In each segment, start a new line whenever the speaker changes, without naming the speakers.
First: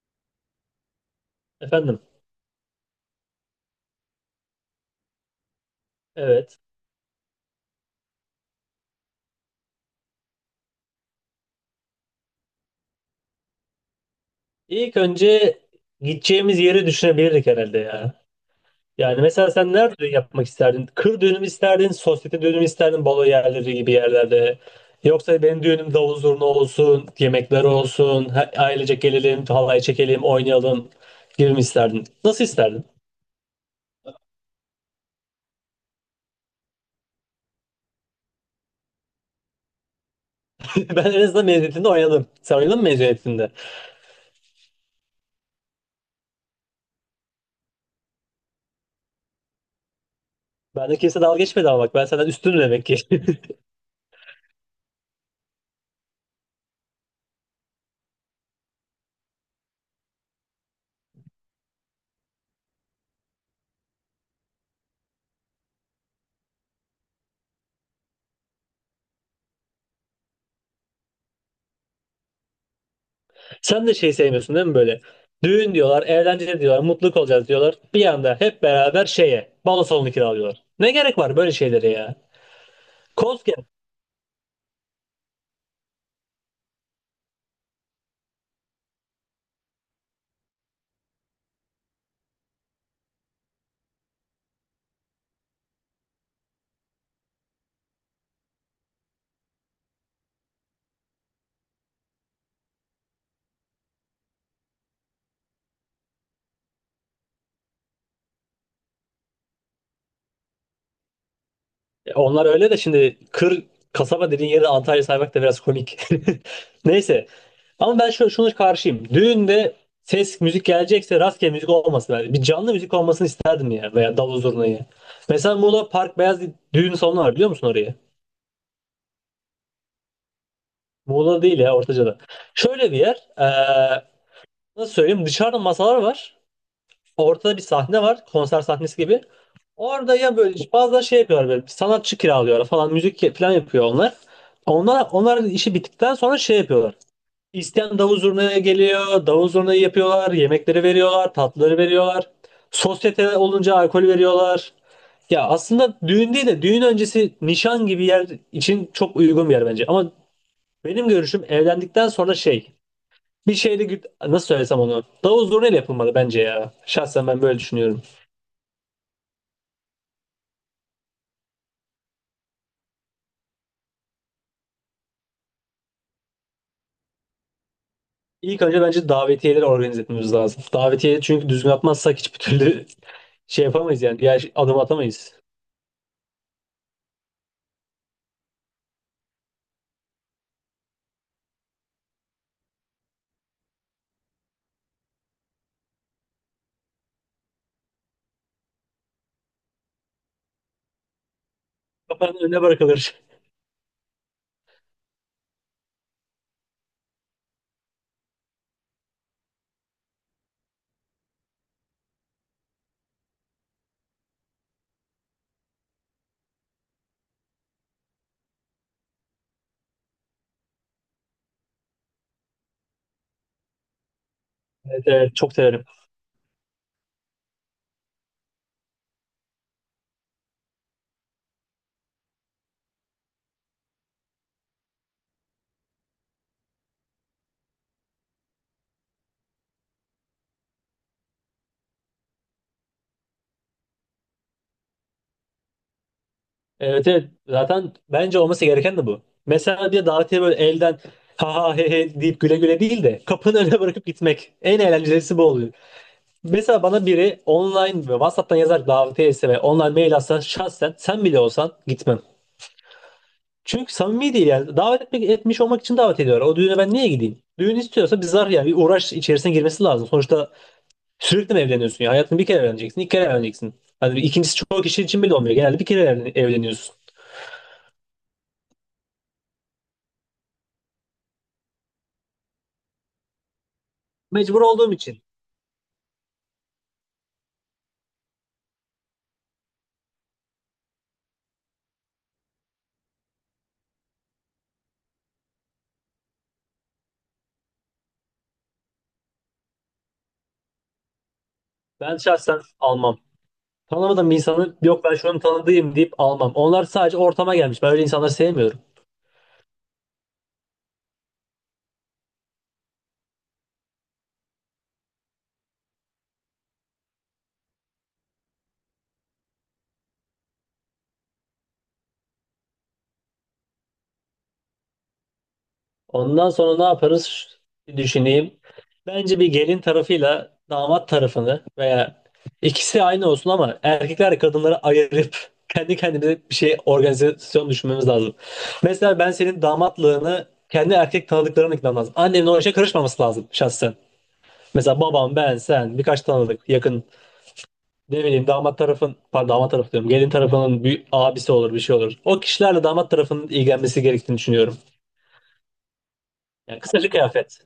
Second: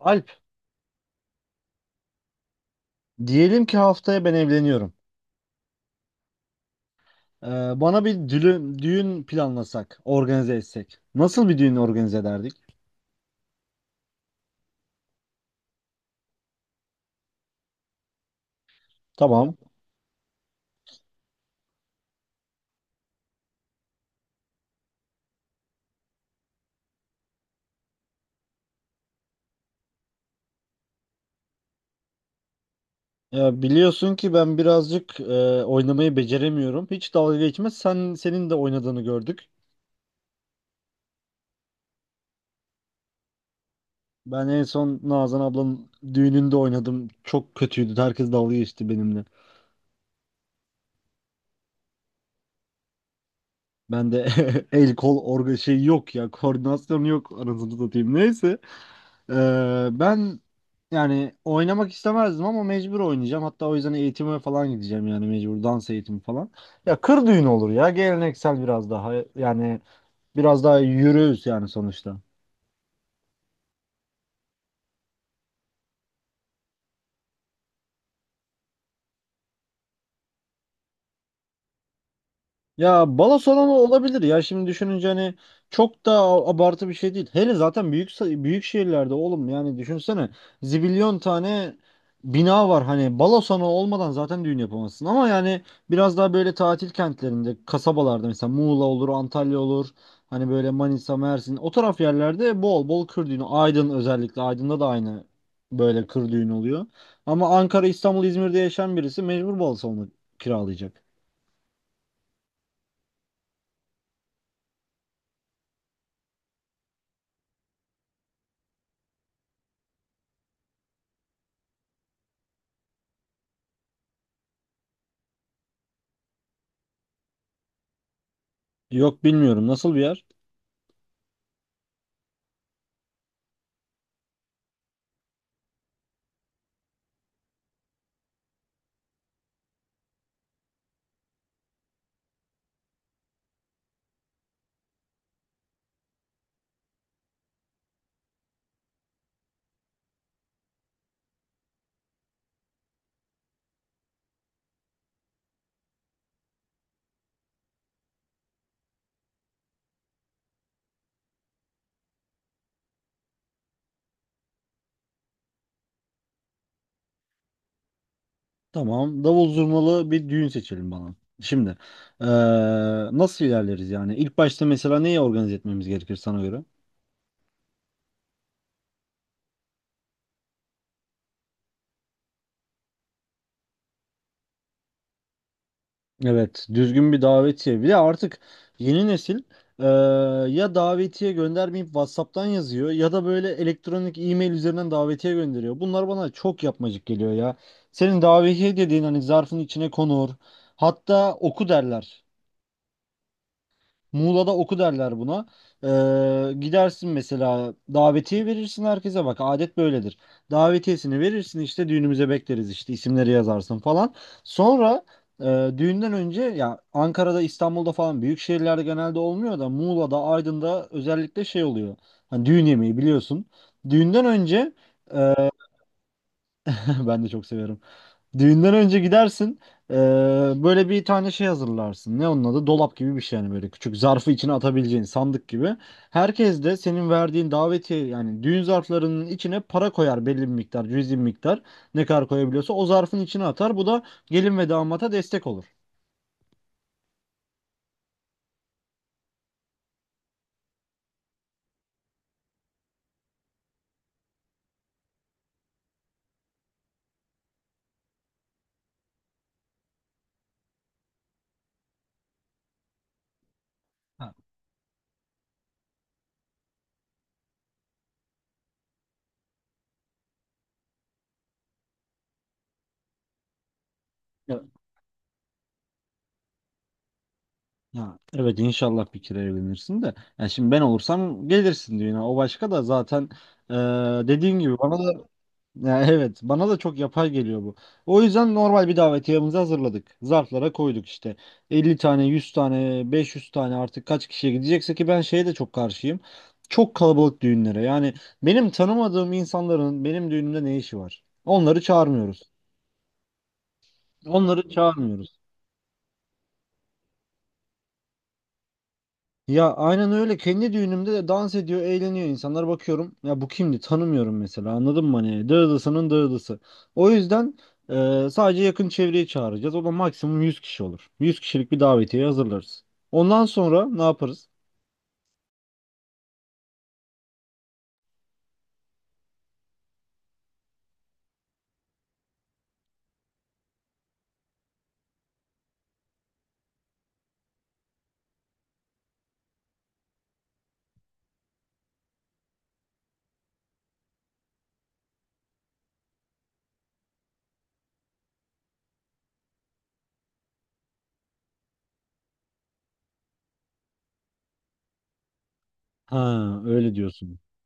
Alp,
Efendim,
diyelim ki haftaya ben evleniyorum.
evet.
Ee, Bana bir düğün planlasak, organize etsek. Nasıl bir düğün organize ederdik?
İlk önce gideceğimiz yeri düşünebilirdik herhalde ya. Yani mesela
Tamam.
sen nerede yapmak isterdin? Kır düğünü mü isterdin, sosyete düğünü mü isterdin, balo yerleri gibi yerlerde? Yoksa benim düğünüm davul zurna olsun, yemekler olsun, ailecek gelelim, halay çekelim, oynayalım gibi mi isterdin? Nasıl isterdin?
Ya biliyorsun ki ben birazcık oynamayı beceremiyorum. Hiç dalga geçmez. Senin de oynadığını gördük.
Ben en azından mezuniyetinde oynadım. Sen oynadın mı mezuniyetinde?
Ben en son Nazan ablanın düğününde oynadım. Çok kötüydü. Herkes dalga geçti benimle.
Bende kimse dalga geçmedi ama bak ben senden üstünüm demek ki.
Ben de el kol orga şey yok ya. Koordinasyon yok anasını satayım. Neyse. Ben yani oynamak istemezdim ama mecbur oynayacağım. Hatta o yüzden eğitime falan gideceğim yani mecbur dans eğitimi falan. Ya kır düğünü olur ya geleneksel biraz daha yürüyüz yani sonuçta.
Sen de şey sevmiyorsun değil mi böyle? Düğün diyorlar, eğlence diyorlar, mutluluk olacağız diyorlar. Bir anda hep beraber şeye, balo salonu kiralıyorlar. Ne gerek var böyle şeylere ya?
Ya balo
Koskep.
salonu olabilir ya şimdi düşününce hani çok da abartı bir şey değil. Hele zaten büyük şehirlerde oğlum yani düşünsene zibilyon tane bina var hani balo salonu olmadan zaten düğün yapamazsın. Ama yani biraz daha böyle tatil kentlerinde kasabalarda mesela Muğla olur Antalya olur hani böyle Manisa Mersin o taraf yerlerde bol bol kır düğünü, Aydın, özellikle Aydın'da da aynı böyle kır düğünü oluyor. Ama Ankara, İstanbul, İzmir'de yaşayan birisi mecbur balo salonu kiralayacak.
Onlar öyle de şimdi kasaba dediğin yeri Antalya saymak da biraz komik. Neyse. Ama ben şunu karşıyım. Düğünde ses, müzik gelecekse rastgele müzik olmasın. Yani bir canlı müzik olmasını isterdim ya. Veya davul zurnayı. Mesela Muğla Park Beyaz düğün salonu var, biliyor musun orayı?
Yok, bilmiyorum. Nasıl bir yer?
Muğla değil ya, Ortaca'da. Şöyle bir yer. Nasıl söyleyeyim, dışarıda masalar var. Ortada bir sahne var. Konser sahnesi gibi. Orada ya böyle bazen şey yapıyorlar, böyle sanatçı kiralıyorlar falan, müzik falan yapıyor onlar. Onlar işi bittikten sonra şey yapıyorlar. İsteyen davul zurnaya geliyor. Davul zurnayı yapıyorlar. Yemekleri veriyorlar. Tatlıları veriyorlar. Sosyete olunca alkol veriyorlar. Ya aslında düğün değil de düğün öncesi nişan gibi yer için çok uygun bir yer bence. Ama benim görüşüm, evlendikten sonra şey bir şeyle nasıl söylesem onu. Davul zurnayla yapılmalı bence ya. Şahsen ben böyle düşünüyorum.
Tamam. Davul zurnalı bir düğün seçelim bana. Şimdi eee, nasıl ilerleriz yani? İlk başta mesela neyi organize etmemiz gerekir sana göre?
İlk önce bence davetiyeleri organize etmemiz lazım. Davetiye çünkü düzgün atmazsak hiçbir türlü şey yapamayız yani. Diğer şey, adım atamayız.
Evet, düzgün bir davetiye. Bir de artık yeni nesil, eee, ya davetiye göndermeyip WhatsApp'tan yazıyor ya da böyle elektronik e-mail üzerinden davetiye gönderiyor. Bunlar bana çok yapmacık geliyor ya. Senin davetiye dediğin hani zarfın içine konur. Hatta oku derler.
Kapının önüne bırakılır.
Muğla'da oku derler buna. Gidersin mesela davetiye verirsin herkese, bak adet böyledir. Davetiyesini verirsin işte düğünümüze bekleriz işte isimleri yazarsın falan. Sonra düğünden önce ya Ankara'da İstanbul'da falan büyük şehirlerde genelde olmuyor da Muğla'da Aydın'da özellikle şey oluyor. Hani düğün yemeği biliyorsun. Düğünden önce
Evet, evet çok severim.
ben de çok severim. Düğünden önce gidersin. eee, Böyle bir tane şey hazırlarsın. Ne onun adı? Dolap gibi bir şey yani böyle küçük zarfı içine atabileceğin sandık gibi. Herkes de senin verdiğin davetiye yani düğün zarflarının içine para koyar, belli bir miktar, cüzi bir miktar. Ne kadar koyabiliyorsa o zarfın içine atar. Bu da gelin ve damata destek olur.
Evet evet, zaten bence olması gereken de bu. Mesela diye davetiye böyle elden ha ha he he deyip güle güle değil de kapının önüne bırakıp gitmek. En eğlencelisi bu oluyor. Mesela bana biri online ve WhatsApp'tan yazar davetiye etse ve online mail atsa, şahsen sen bile olsan gitmem. Çünkü
Ha.
samimi değil yani. Davet etmek, etmiş olmak için davet ediyorlar. O düğüne ben niye gideyim? Düğün istiyorsa bir zar yani bir uğraş içerisine girmesi lazım. Sonuçta sürekli mi evleniyorsun ya? Hayatını bir kere evleneceksin, iki kere evleneceksin. Hani ikincisi
Ya-.
çoğu kişi için bile olmuyor. Genelde bir kere evleniyorsun.
Ha, evet inşallah bir kere evlenirsin de. Yani şimdi ben olursam gelirsin düğüne. O başka da zaten eee dediğin
Mecbur
gibi
olduğum
bana da.
için
Ya evet, bana da çok yapay geliyor bu. O yüzden normal bir davetiyemizi hazırladık. Zarflara koyduk işte. 50 tane, 100 tane, 500 tane artık kaç kişiye gidecekse. Ki ben şeye de çok karşıyım, çok kalabalık düğünlere. Yani benim tanımadığım insanların benim düğünümde ne işi var? Onları
ben
çağırmıyoruz.
şahsen almam. Tanımadığım bir
Onları
insanı yok ben
çağırmıyoruz.
şunun tanıdığım deyip almam. Onlar sadece ortama gelmiş. Ben öyle insanları sevmiyorum.
Ya aynen öyle. Kendi düğünümde de dans ediyor, eğleniyor insanlar, bakıyorum. Ya bu kimdi? Tanımıyorum mesela. Anladın mı? Hani dağılısının dağılısı. O yüzden sadece yakın çevreyi çağıracağız. O da maksimum 100 kişi olur. 100 kişilik bir davetiye hazırlarız. Ondan sonra ne yaparız?
Ondan sonra ne yaparız? Bir düşüneyim. Bence bir gelin tarafıyla damat tarafını veya ikisi aynı olsun ama erkekler kadınları ayırıp kendi kendimize bir şey, organizasyon düşünmemiz lazım. Mesela ben senin damatlığını kendi erkek tanıdıklarına ikna lazım. Annemin o işe karışmaması lazım şahsen. Mesela babam, ben, sen, birkaç tanıdık, yakın, ne bileyim damat tarafın, pardon damat tarafı diyorum, gelin tarafının bir abisi olur, bir şey olur. O kişilerle damat tarafının ilgilenmesi gerektiğini düşünüyorum.
Ha,
Yani
öyle
kısaca
diyorsun.
kıyafet.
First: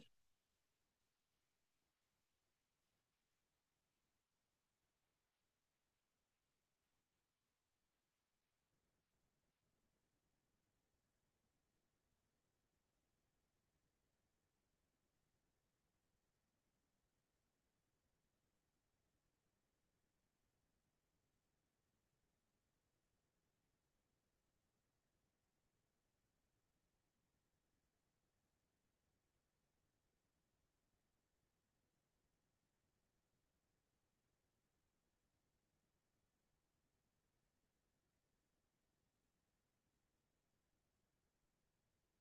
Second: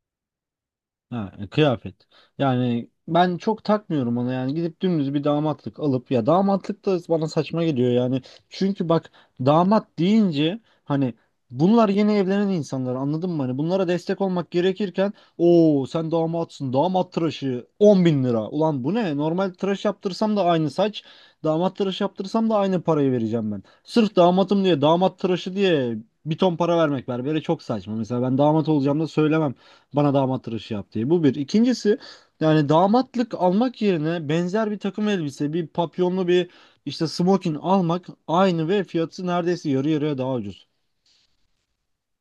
Ha, kıyafet. Yani ben çok takmıyorum ona, yani gidip dümdüz bir damatlık alıp, ya damatlık da bana saçma geliyor yani. Çünkü bak, damat deyince hani bunlar yeni evlenen insanlar, anladın mı? Hani bunlara destek olmak gerekirken, o sen damatsın damat tıraşı 10.000 lira. Ulan bu ne? Normal tıraş yaptırsam da aynı saç, damat tıraşı yaptırsam da aynı parayı vereceğim ben. Sırf damatım diye, damat tıraşı diye bir ton para vermek berbere çok saçma. Mesela ben damat olacağım da söylemem. Bana damat tıraşı yap diye. Bu bir. İkincisi, yani damatlık almak yerine benzer bir takım elbise, bir papyonlu bir işte smokin almak aynı ve fiyatı neredeyse yarı yarıya daha ucuz.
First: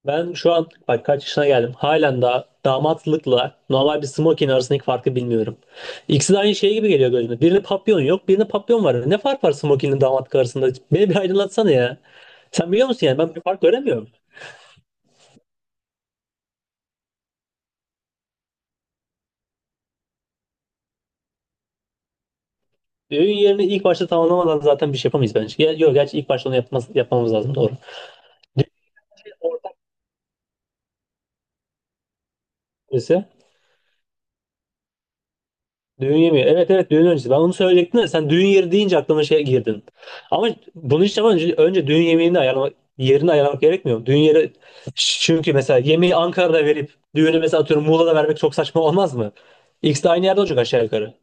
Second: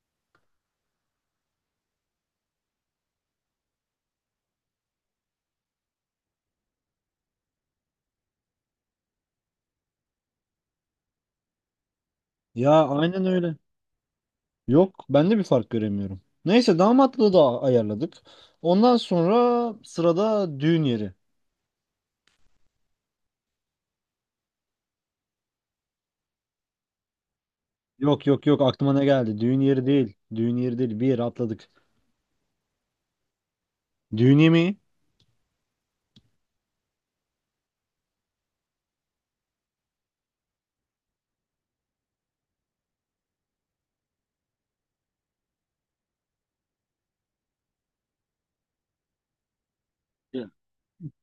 Ben şu an bak kaç yaşına geldim. Halen daha damatlıkla normal bir smoking arasındaki farkı bilmiyorum. İkisi de aynı şey gibi geliyor gözüme. Birinde papyon yok, birinde papyon var. Ne fark var smokingle damatlık arasında? Beni bir aydınlatsana ya.
Ya
Sen biliyor musun, yani
aynen
ben bir
öyle.
fark göremiyorum.
Yok, ben de bir fark göremiyorum. Neyse, damatlığı da ayarladık. Ondan sonra sırada düğün yeri.
Düğün yerini ilk başta tamamlamadan zaten bir şey yapamayız bence. Ya, yok gerçi ilk başta onu yapmamız lazım, doğru.
Yok yok yok, aklıma ne geldi? Düğün
Ortak
yeri değil. Düğün yeri değil. Bir yeri atladık.
birisi.
Düğün yemeği.
Düğün yemeği. Evet evet, düğün öncesi. Ben bunu söyleyecektim de sen düğün yeri deyince aklıma şey girdin. Ama bunu hiç yapmadan önce, önce düğün yemeğini ayarlamak, yerini ayarlamak gerekmiyor mu? Düğün yeri çünkü mesela yemeği Ankara'da verip düğünü mesela atıyorum Muğla'da vermek çok saçma olmaz mı? İkisi de aynı yerde olacak aşağı yukarı.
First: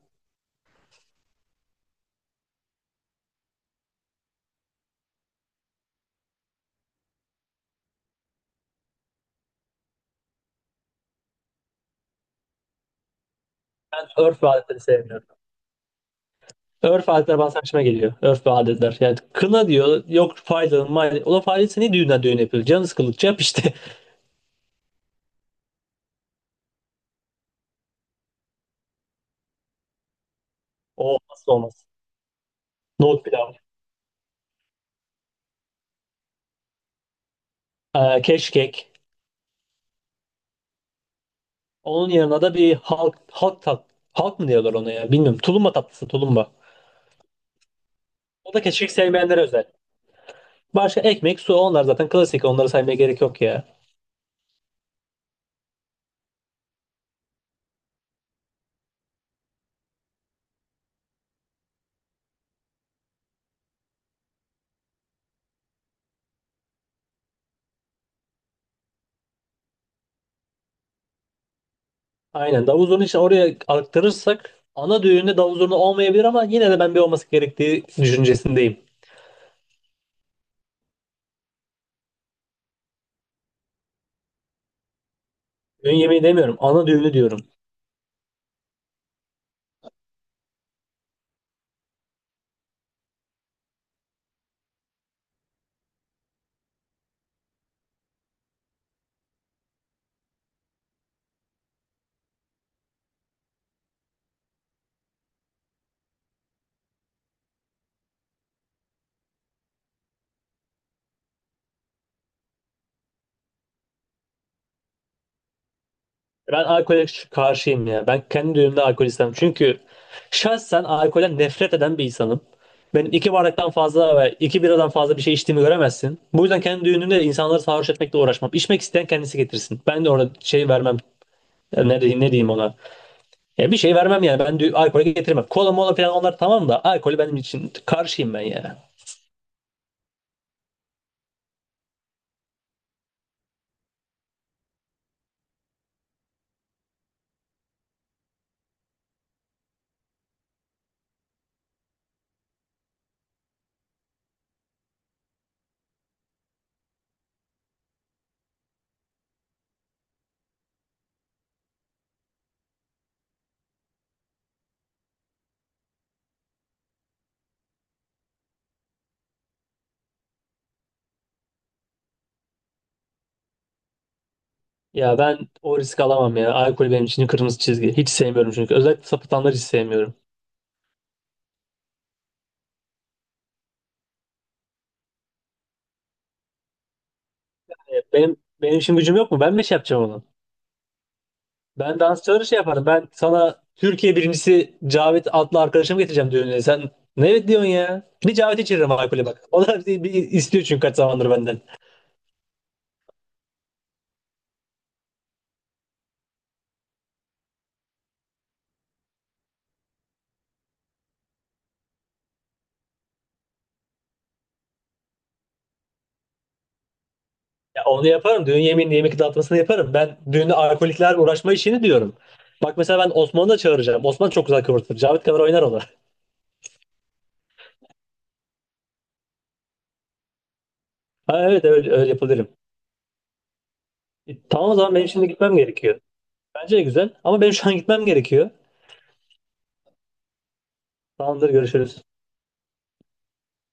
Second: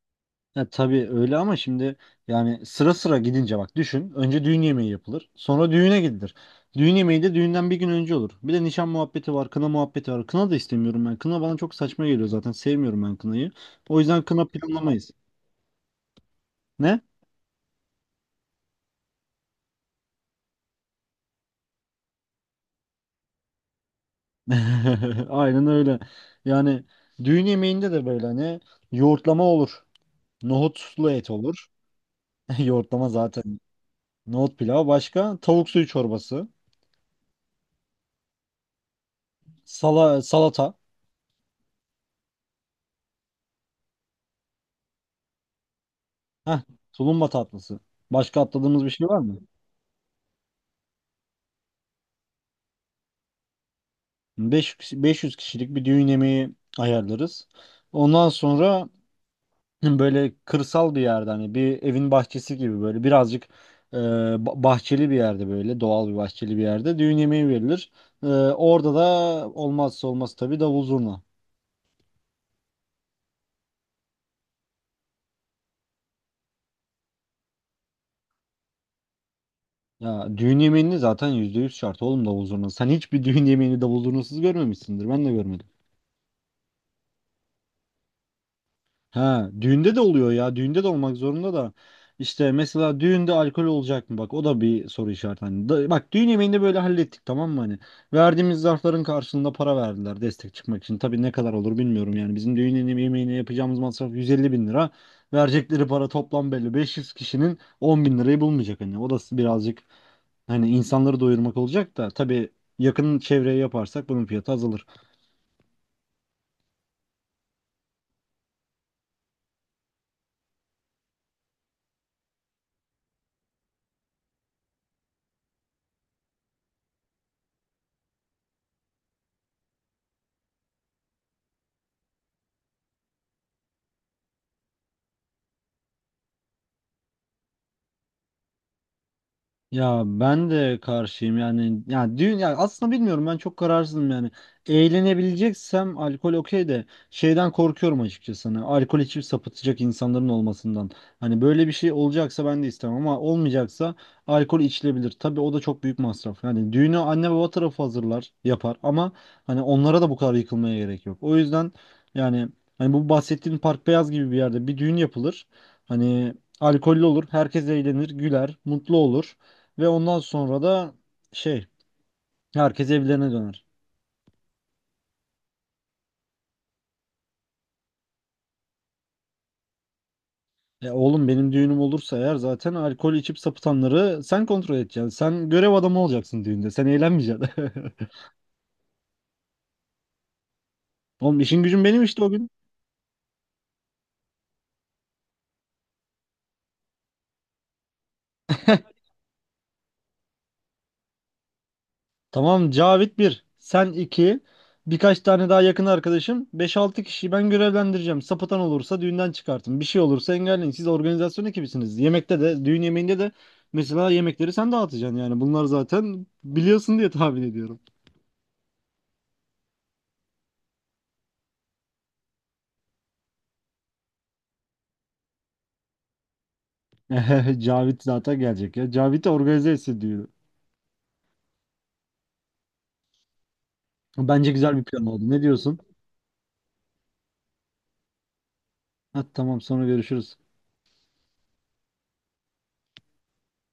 Ya tabii öyle, ama şimdi yani sıra sıra gidince bak düşün. Önce düğün yemeği yapılır. Sonra düğüne gidilir. Düğün yemeği de düğünden bir gün önce olur. Bir de nişan muhabbeti var, kına muhabbeti var. Kına da istemiyorum ben. Kına bana çok saçma geliyor zaten. Sevmiyorum ben kınayı. O yüzden
Ben örf
kına
ve adetleri
planlamayız.
sevmiyorum.
Ne?
Örf ve adetler bana saçma geliyor. Örf ve adetler. Yani kına diyor, yok faydalı maydalı. Ulan faydası ne düğünden, düğün yapıyor? Canı sıkıldıkça yap işte.
Aynen öyle. Yani düğün yemeğinde de böyle hani yoğurtlama olur.
O
Nohutlu et
olmazsa
olur.
olmaz.
Yoğurtlama
Nohut pilav.
zaten. Nohut pilavı başka. Tavuk suyu çorbası.
Keşkek.
Sala, salata.
Onun yanına da bir halk mı diyorlar ona, ya bilmiyorum. Tulumba tatlısı, tulumba.
Heh, tulumba tatlısı. Başka
O da
atladığımız bir
keşkek
şey var mı?
sevmeyenlere özel. Başka ekmek, su, onlar zaten klasik. Onları saymaya gerek yok ya.
5 500 kişilik bir düğün yemeği ayarlarız. Ondan sonra böyle kırsal bir yerde hani bir evin bahçesi gibi böyle birazcık bahçeli bir yerde, böyle doğal bir bahçeli bir yerde düğün yemeği verilir. E, orada da olmazsa olmaz tabii davul zurna.
Aynen. Davul zurna için oraya aktarırsak ana düğünde davul zurna olmayabilir ama yine de ben bir olması gerektiği düşüncesindeyim.
Ya düğün yemeğini zaten %100 şart oğlum davul zurna. Sen hiçbir düğün yemeğini davul zurnasız görmemişsindir. Ben de görmedim.
Düğün yemeği demiyorum. Ana düğünü diyorum.
Ha, düğünde de oluyor ya. Düğünde de olmak zorunda da. İşte mesela düğünde alkol olacak mı? Bak o da bir soru işareti. Hani bak düğün yemeğinde böyle hallettik, tamam mı? Hani verdiğimiz zarfların karşılığında para verdiler destek çıkmak için. Tabii ne kadar olur bilmiyorum yani. Bizim düğün yemeğine yapacağımız masraf 150 bin lira. Verecekleri para toplam belli. 500 kişinin 10 bin lirayı bulmayacak hani. O da birazcık hani insanları doyurmak olacak da. Tabii yakın çevreye yaparsak bunun fiyatı azalır.
Ben alkole karşıyım ya. Ben kendi düğümde alkol istemem. Çünkü şahsen alkolden nefret eden bir insanım. Benim iki bardaktan fazla ve iki biradan fazla bir şey içtiğimi göremezsin. Bu yüzden kendi düğünümde insanları sarhoş etmekle uğraşmam. İçmek isteyen kendisi getirsin. Ben de orada şey vermem. Ya ne diyeyim ona? Ya bir şey vermem yani. Ben alkolü getirmem. Kola mola falan onlar tamam da alkolü benim için karşıyım ben ya.
Ya ben de karşıyım yani. Ya düğün, ya aslında bilmiyorum, ben çok kararsızım yani. Eğlenebileceksem alkol okey de, şeyden korkuyorum açıkçası. Hani alkol içip sapıtacak insanların olmasından. Hani böyle bir şey olacaksa ben de istemem, ama olmayacaksa alkol içilebilir. Tabii o da çok büyük masraf. Yani düğünü anne baba tarafı hazırlar, yapar, ama hani onlara da bu kadar yıkılmaya gerek yok. O yüzden yani hani bu bahsettiğin Park Beyaz gibi bir yerde bir düğün yapılır. Hani alkollü olur, herkes eğlenir, güler, mutlu olur. Ve ondan sonra da şey, herkes evlerine döner.
Ya ben o risk alamam ya. Alkol benim için kırmızı çizgi. Hiç sevmiyorum çünkü. Özellikle sapıtanları hiç sevmiyorum.
E oğlum, benim düğünüm olursa eğer zaten alkol içip sapıtanları sen kontrol edeceksin. Sen görev adamı olacaksın düğünde. Sen eğlenmeyeceksin.
Benim benim için gücüm yok mu? Ben mi şey yapacağım onu?
Oğlum, işin gücün
Ben
benim işte o
dansçıları
gün.
şey yaparım. Ben sana Türkiye birincisi Cavit adlı arkadaşımı getireceğim düğününe. Sen ne evet diyorsun ya? Bir Cavit içiririm alkolü bak. O da bir istiyor çünkü kaç zamandır benden.
Tamam, Cavit bir, sen iki, birkaç tane daha yakın arkadaşım, beş altı kişiyi ben görevlendireceğim. Sapıtan olursa düğünden çıkartın. Bir şey olursa engelleyin. Siz organizasyon ekibisiniz. Yemekte de, düğün yemeğinde de mesela yemekleri sen dağıtacaksın yani. Bunlar zaten biliyorsun diye tahmin ediyorum.
Ya onu yaparım. Düğün yemeğini, yemek dağıtmasını yaparım. Ben düğünde alkoliklerle uğraşma işini diyorum. Bak mesela ben Osman'ı da çağıracağım. Osman çok güzel kıvırtır. Cavit kadar oynar o da.
Cavit zaten gelecek ya. Cavit'i organize etsin diyor.
Ha, evet öyle, öyle yapabilirim.
Bence
Tamam o
güzel bir
zaman
plan
benim şimdi
oldu. Ne
gitmem
diyorsun?
gerekiyor. Bence de güzel ama benim şu an gitmem gerekiyor.
Ha, tamam, sonra görüşürüz.
Tamamdır, görüşürüz.